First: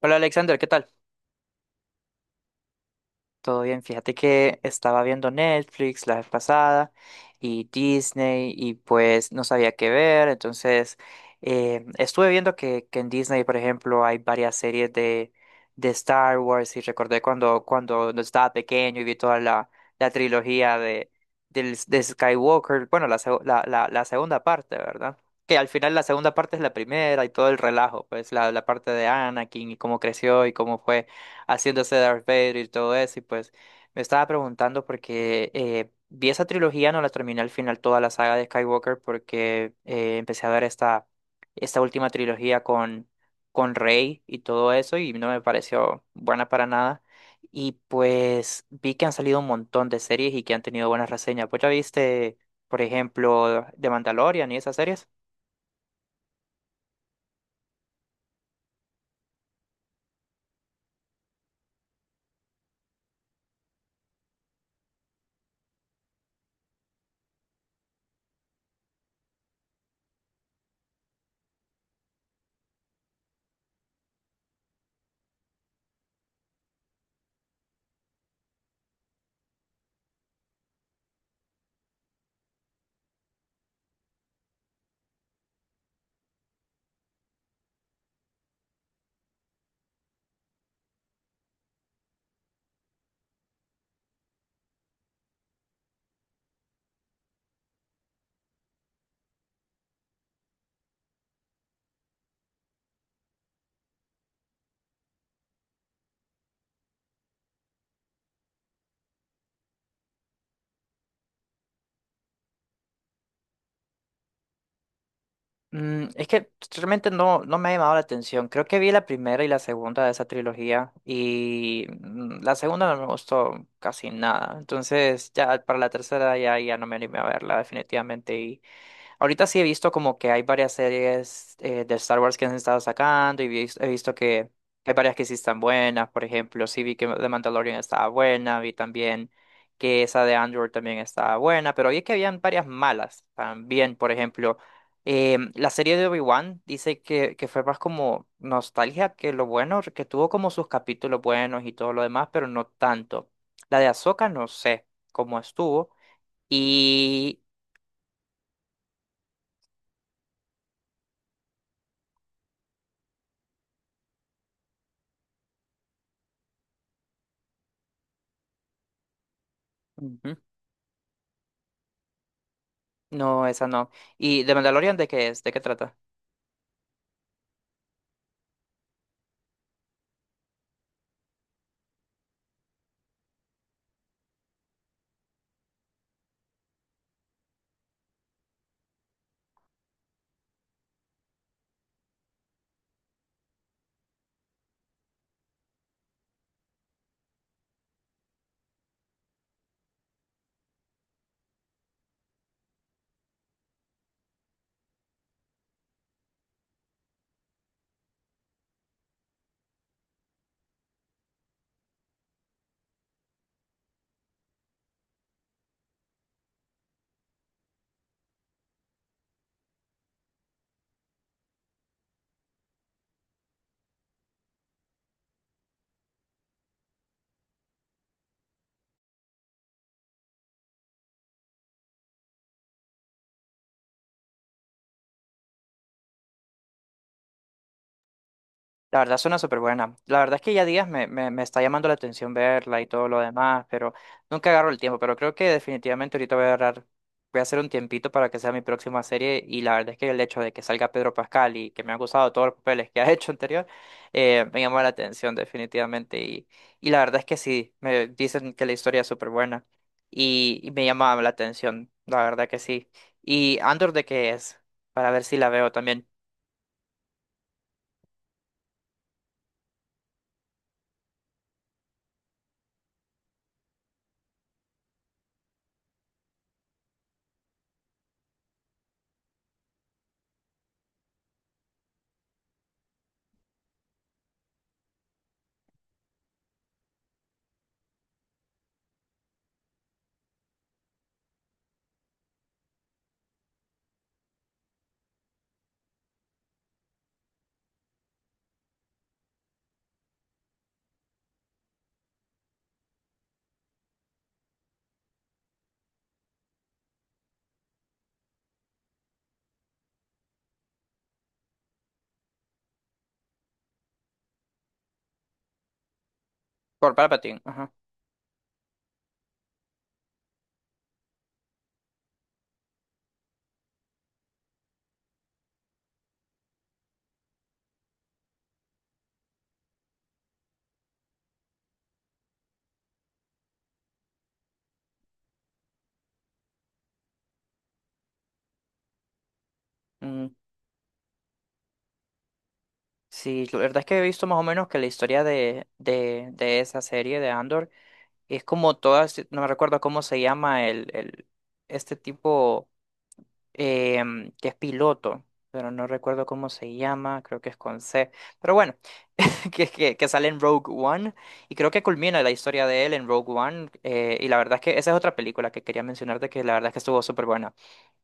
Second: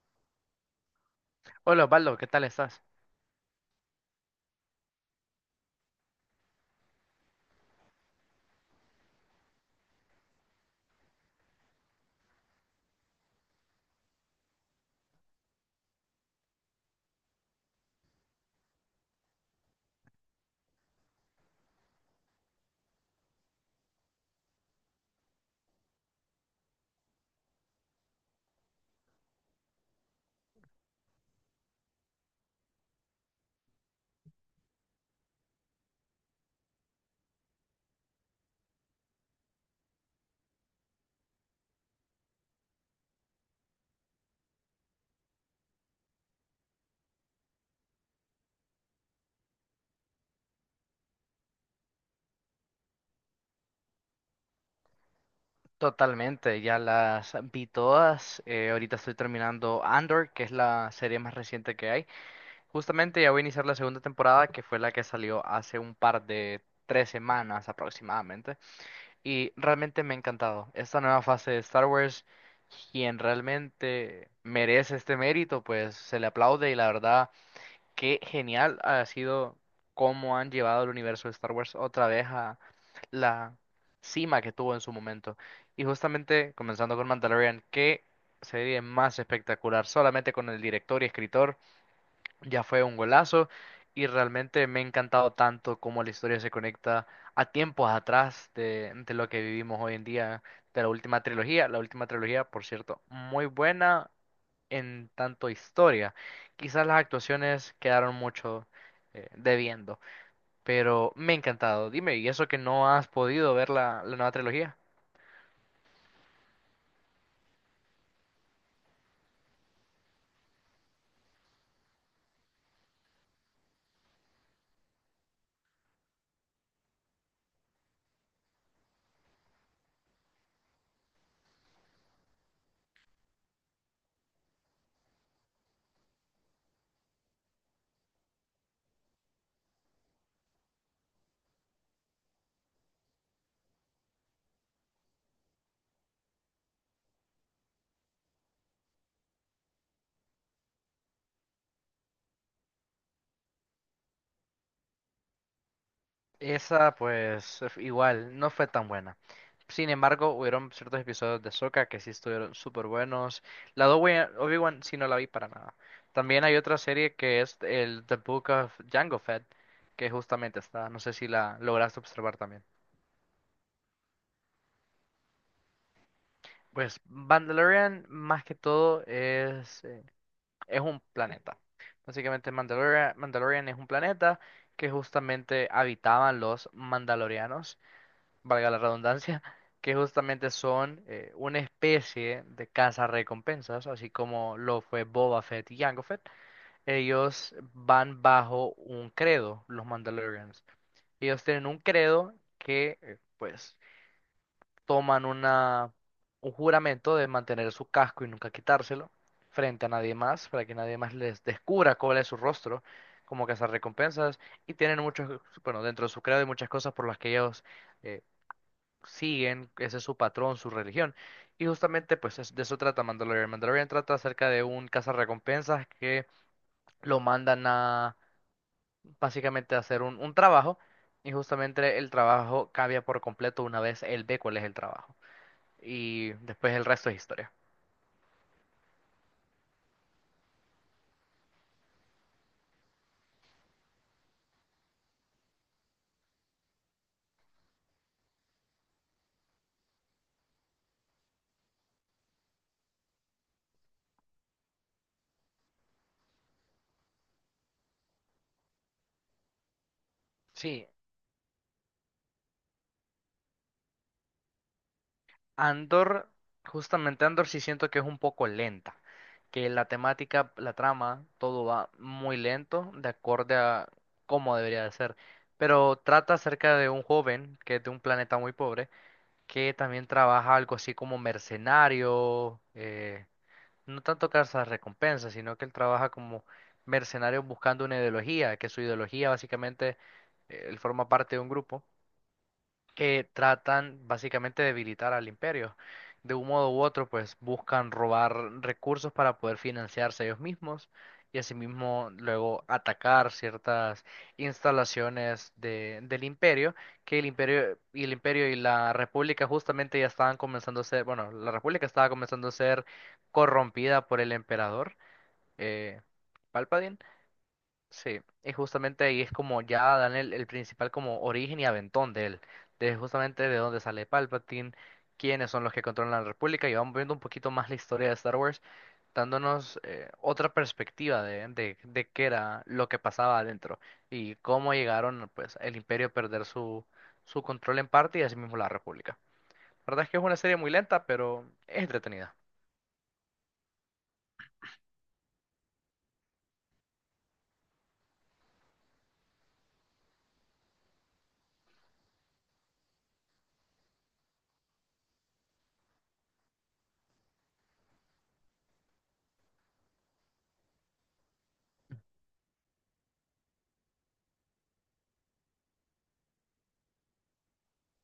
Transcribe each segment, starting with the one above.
Hola Alexander, ¿qué tal? Hola Osvaldo, ¿qué tal estás? Todo bien, fíjate que estaba viendo Netflix la vez pasada y Disney y pues no sabía qué ver, entonces estuve viendo que en Disney, por ejemplo, hay varias series de Star Wars y recordé cuando estaba pequeño y vi toda la trilogía de Skywalker, bueno, la segunda parte, ¿verdad? Que al final la segunda parte es la primera y todo el relajo, pues la parte de Anakin y cómo creció y cómo fue haciéndose Darth Vader y todo eso. Y pues me estaba preguntando porque vi esa trilogía, no la terminé al final toda la saga de Skywalker porque empecé a ver esta última trilogía con Rey y todo eso y no me pareció buena para nada. Y pues vi que han salido un montón de series y que han tenido buenas reseñas. Pues ya viste, por ejemplo, The Mandalorian y esas series. Totalmente, ya las vi todas. Ahorita estoy terminando Andor, que es la serie más reciente que hay. Justamente ya voy a iniciar la segunda temporada, que fue la que salió hace un par de 3 semanas aproximadamente. Y realmente me ha encantado esta nueva fase de Star Wars. Quien realmente merece este mérito, pues se le aplaude y la verdad. Qué genial ha sido cómo han llevado el universo de Star Wars otra vez a la cima que tuvo en su momento. Y justamente comenzando con Mandalorian, qué serie más espectacular, solamente con el director y escritor ya fue un golazo y realmente me ha encantado tanto cómo la historia se conecta a tiempos atrás de lo que vivimos hoy en día, de la última trilogía. La última trilogía, por cierto, muy buena en tanto historia. Quizás las actuaciones quedaron mucho debiendo, pero me ha encantado. Dime, ¿y eso que no has podido ver la nueva trilogía? Mm, es que realmente no me ha llamado la atención. Creo que vi la primera y la segunda de esa trilogía y la segunda no me gustó casi nada. Entonces ya para la tercera ya no me animé a verla definitivamente. Ahorita sí he visto como que hay varias series de Star Wars que han estado sacando y he visto que hay varias que sí están buenas. Por ejemplo, sí vi que The Mandalorian estaba buena, vi también que esa de Andor también estaba buena, pero vi que habían varias malas también. Por ejemplo, la serie de Obi-Wan dice que fue más como nostalgia que lo bueno, que tuvo como sus capítulos buenos y todo lo demás, pero no tanto. La de Ahsoka no sé cómo estuvo. Esa, Y... pues, igual, no fue tan buena. Sin embargo, hubieron ciertos episodios de Sokka que sí estuvieron súper buenos. La de Obi-Wan sí no la vi para nada. También hay otra serie que es el The Book of Jango Fett, que justamente está, no sé si la lograste observar también. No, esa no. ¿Y The Mandalorian de qué es? ¿De qué trata? Pues Mandalorian más que todo es un planeta. Básicamente Mandalorian es un planeta que justamente habitaban los mandalorianos, valga la redundancia, que justamente son una especie de recompensas, así como lo fue Boba Fett y Jango Fett. Ellos van bajo un credo, los Mandalorians. Ellos tienen un credo que, pues, toman un juramento de mantener su casco y nunca quitárselo frente a nadie más, para que nadie más les descubra cuál es su rostro. Como recompensas y tienen muchos, bueno, dentro de su credo hay muchas cosas por las que ellos eh, siguen, ese es su patrón, su religión. Y justamente pues de eso trata Mandalorian. Mandalorian trata acerca de un cazarrecompensas que lo mandan a básicamente a hacer un trabajo y justamente el trabajo cambia por completo una vez él ve cuál es el trabajo. Y después el resto es historia. La verdad suena súper buena. La verdad es que ya días me está llamando la atención verla y todo lo demás, pero nunca agarro el tiempo. Pero creo que definitivamente ahorita voy a agarrar, voy a hacer un tiempito para que sea mi próxima serie. Y la verdad es que el hecho de que salga Pedro Pascal y que me han gustado todos los papeles que ha hecho anterior, me llamó la atención definitivamente. Y la verdad es que sí, me dicen que la historia es súper buena y me Sí, llama la atención, la verdad que sí. ¿Y Andor de qué es? Para ver si la veo también. Andor, justamente Andor sí siento que es un poco lenta, que la temática, la trama, todo va muy lento, de acorde a cómo debería de ser. Pero trata acerca de un joven que es de un planeta muy pobre, que también trabaja algo así como mercenario, no tanto cazas recompensas, sino que él trabaja como mercenario buscando una ideología, que su ideología básicamente, él forma parte de un grupo que tratan básicamente de debilitar al imperio. De un modo u otro, pues buscan robar recursos para poder financiarse ellos mismos y asimismo luego atacar ciertas instalaciones del imperio, que el imperio y la república, justamente ya estaban comenzando a ser, bueno, la república estaba comenzando a ser corrompida por el emperador, eh, Por Palpatine. Palpatine, ajá. Sí, y justamente ahí es como ya dan el principal como origen y aventón de él, de justamente de dónde sale Palpatine, quiénes son los que controlan la República, y vamos viendo un poquito más la historia de Star Wars, dándonos otra perspectiva de qué era lo que pasaba adentro y cómo llegaron pues el Imperio a perder su control en parte y asimismo la República. La verdad es que es una serie muy lenta, pero es entretenida. Sí, la verdad es que he visto más o menos que la historia de esa serie de Andor es como todas, si, no me recuerdo cómo se llama el este tipo que es piloto, pero no recuerdo cómo se llama, creo que es con C. Pero bueno. Que sale en Rogue One y creo que culmina la historia de él en Rogue One, y la verdad es que esa es otra película que quería mencionarte que la verdad es que estuvo súper buena.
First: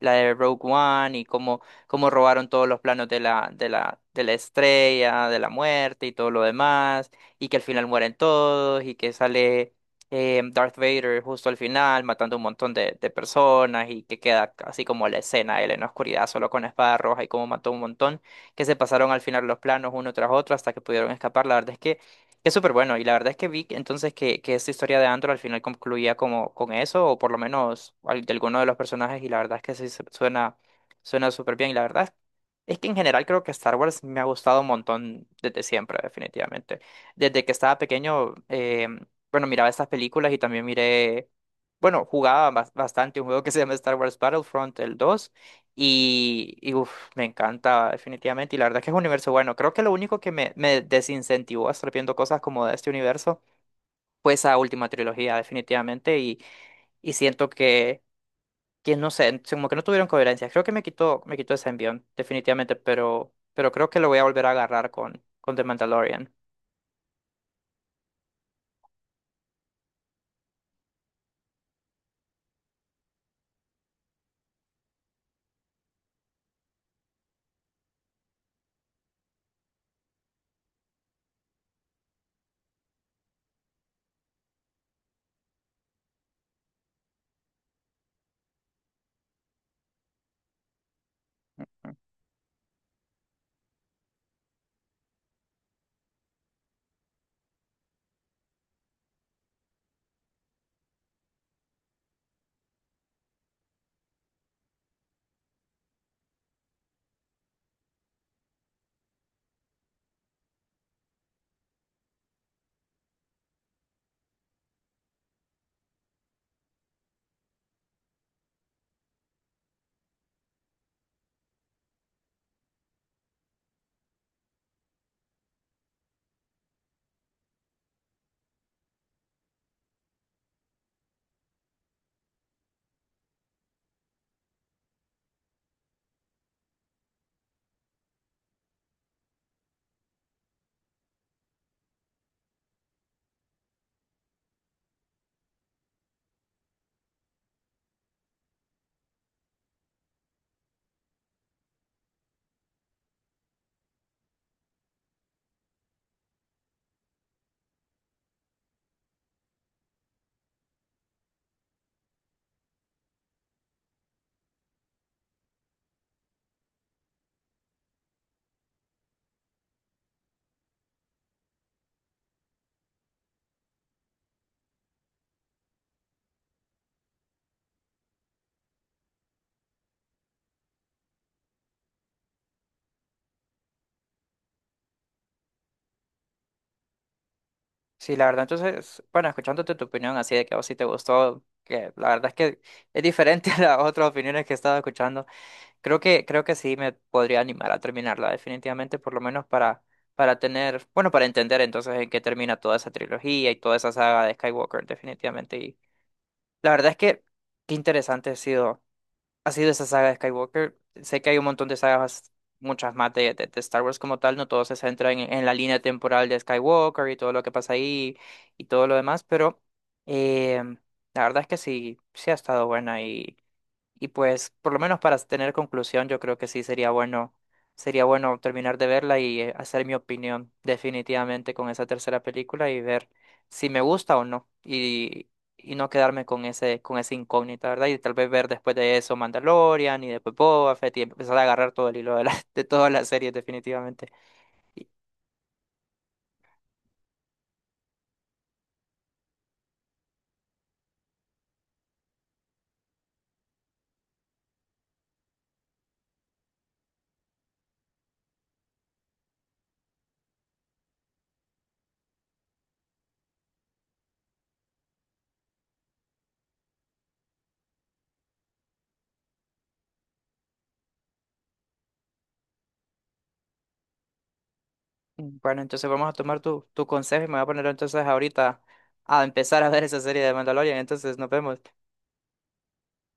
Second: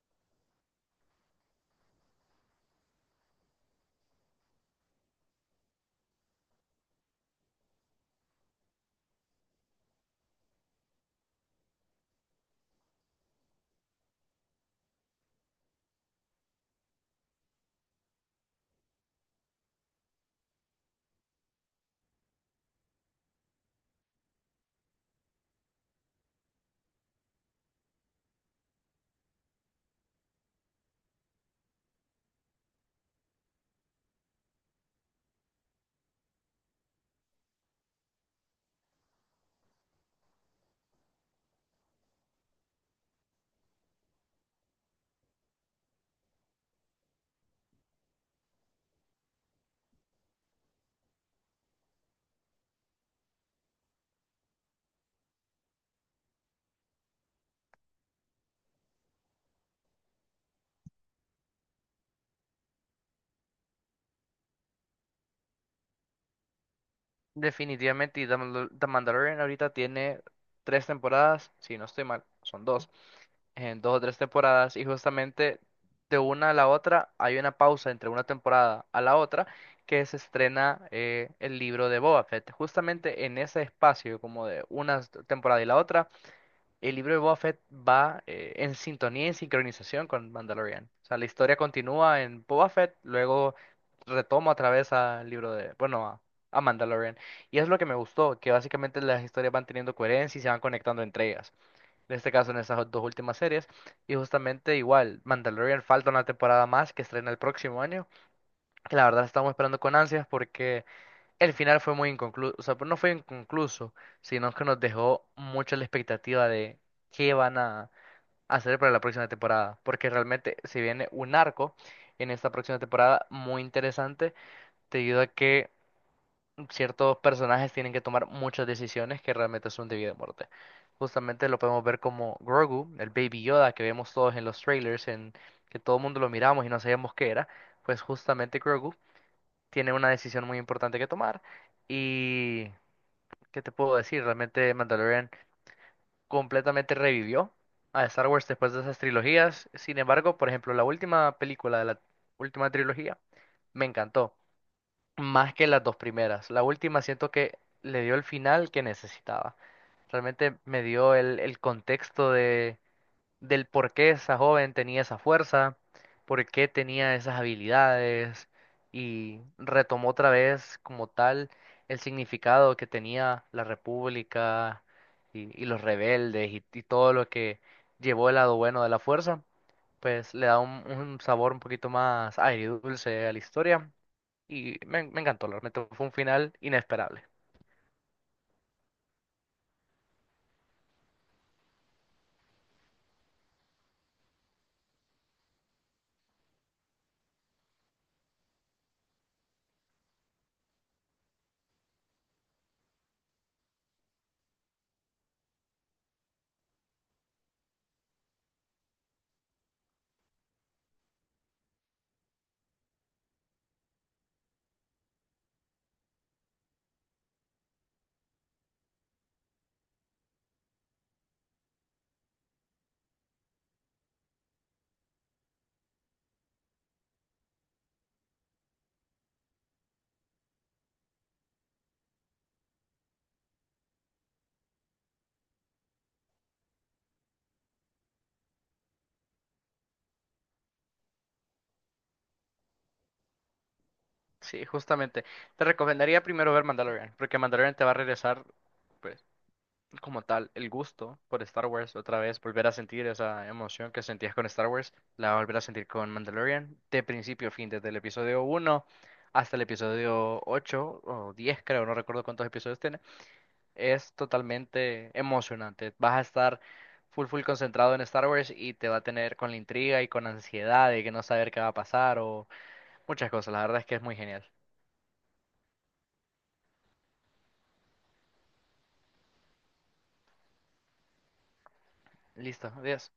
La de Rogue One y cómo, cómo robaron todos los planos de de la estrella de la muerte y todo lo demás y que al final mueren todos y que sale Darth Vader justo al final matando un montón de personas y que queda así como la escena él en la oscuridad solo con la espada roja y cómo mató un montón, que se pasaron al final los planos uno tras otro hasta que pudieron escapar. La verdad es que es súper bueno y la verdad es que entonces que esta historia de Andor al final concluía como con eso o por lo menos de alguno de los personajes y la verdad es que sí suena, suena súper bien y la verdad es que en general creo que Star Wars me ha gustado un montón desde siempre, definitivamente. Desde que estaba pequeño, bueno, miraba estas películas y también miré, bueno, jugaba bastante un juego que se llama Star Wars Battlefront, el dos, y uf, me encanta definitivamente. Y la verdad es que es un universo bueno. Creo que lo único que me desincentivó a estar viendo cosas como de este universo fue esa última trilogía, definitivamente. Y siento que no sé, como que no tuvieron coherencia. Creo que me quitó ese envión, definitivamente, pero creo que lo voy a volver a agarrar con The Mandalorian. Definitivamente, y The Mandalorian ahorita tiene tres temporadas, si no estoy mal, son dos. En dos o tres temporadas y justamente de una a la otra hay una pausa entre una temporada a la otra, que se estrena el libro de Boba Fett. Justamente en ese espacio como de una temporada y la otra, el libro de Boba Fett va en sintonía y en sincronización con Mandalorian. O sea, la historia Ujú. continúa en Boba Fett, luego retoma otra vez bueno, a Mandalorian. Y es lo que me gustó, que básicamente las historias van teniendo coherencia y se van conectando entre ellas. En este caso, en esas dos últimas series. Y justamente igual, Mandalorian falta una temporada más que estrena el próximo año. Que la verdad estamos esperando con ansias porque el final fue muy inconcluso. O sea, pues no fue inconcluso, sino que nos dejó mucho la expectativa de qué van a hacer para la próxima temporada. Porque realmente se viene un arco en esta próxima temporada muy interesante, debido a que ciertos personajes tienen que tomar muchas decisiones que realmente son de vida o muerte. Justamente lo podemos ver como Grogu, el Baby Yoda que vemos todos en los trailers, en que todo el mundo lo miramos y no sabíamos qué era, pues justamente Grogu tiene una decisión muy importante que tomar y ¿qué te puedo decir? Realmente Mandalorian completamente revivió a Star Wars después de esas trilogías. Sin embargo, por ejemplo, la última película de la última trilogía me encantó más que las dos primeras. La última siento que le dio el final que necesitaba. Realmente me dio el contexto del por qué esa joven tenía esa fuerza, por qué tenía esas habilidades y retomó otra vez como tal el significado que tenía la República y los rebeldes y todo lo que llevó el lado bueno de la fuerza. Pues le da un sabor un poquito más agridulce a la historia y me encantó, realmente fue un final inesperable. Sí, la verdad, entonces, bueno, escuchándote tu opinión así de que a vos sí te gustó, que la verdad es que es diferente a las otras opiniones que he estado escuchando, creo que sí me podría animar a terminarla definitivamente, por lo menos para tener, bueno, para entender entonces en qué termina toda esa trilogía y toda esa saga de Skywalker definitivamente. Y la verdad es que qué interesante ha sido esa saga de Skywalker. Sé que hay un montón de sagas, muchas más de Star Wars como tal, no todos se centran en la línea temporal de Skywalker y todo lo que pasa ahí y todo lo demás, pero eh, la verdad es que sí, sí ha estado buena y pues, por lo menos para tener conclusión, yo creo que sería bueno terminar de verla y hacer mi opinión definitivamente con esa tercera película y ver si me gusta o no. Y no quedarme con ese, con esa incógnita, ¿verdad? Y tal vez ver después de eso Mandalorian y después Boba Fett y empezar a agarrar todo el hilo de todas las series definitivamente. Sí, Y- justamente. Te recomendaría primero ver Mandalorian, porque Mandalorian te va a regresar, pues, como tal, el gusto por Star Wars otra vez, volver a sentir esa emoción que sentías con Star Wars, la vas a volver a sentir con Mandalorian, de principio a fin, desde el episodio 1 hasta el episodio 8 o 10 creo, no recuerdo cuántos episodios tiene. Es totalmente emocionante. Vas a estar full full concentrado en Star Wars y te va a tener con la intriga y con ansiedad de que no saber qué va a pasar o muchas cosas. La verdad es que es muy genial. mm, bueno, entonces vamos a tomar tu consejo y me voy a poner entonces ahorita a empezar a ver esa serie de Mandalorian. Entonces nos vemos. Listo, adiós.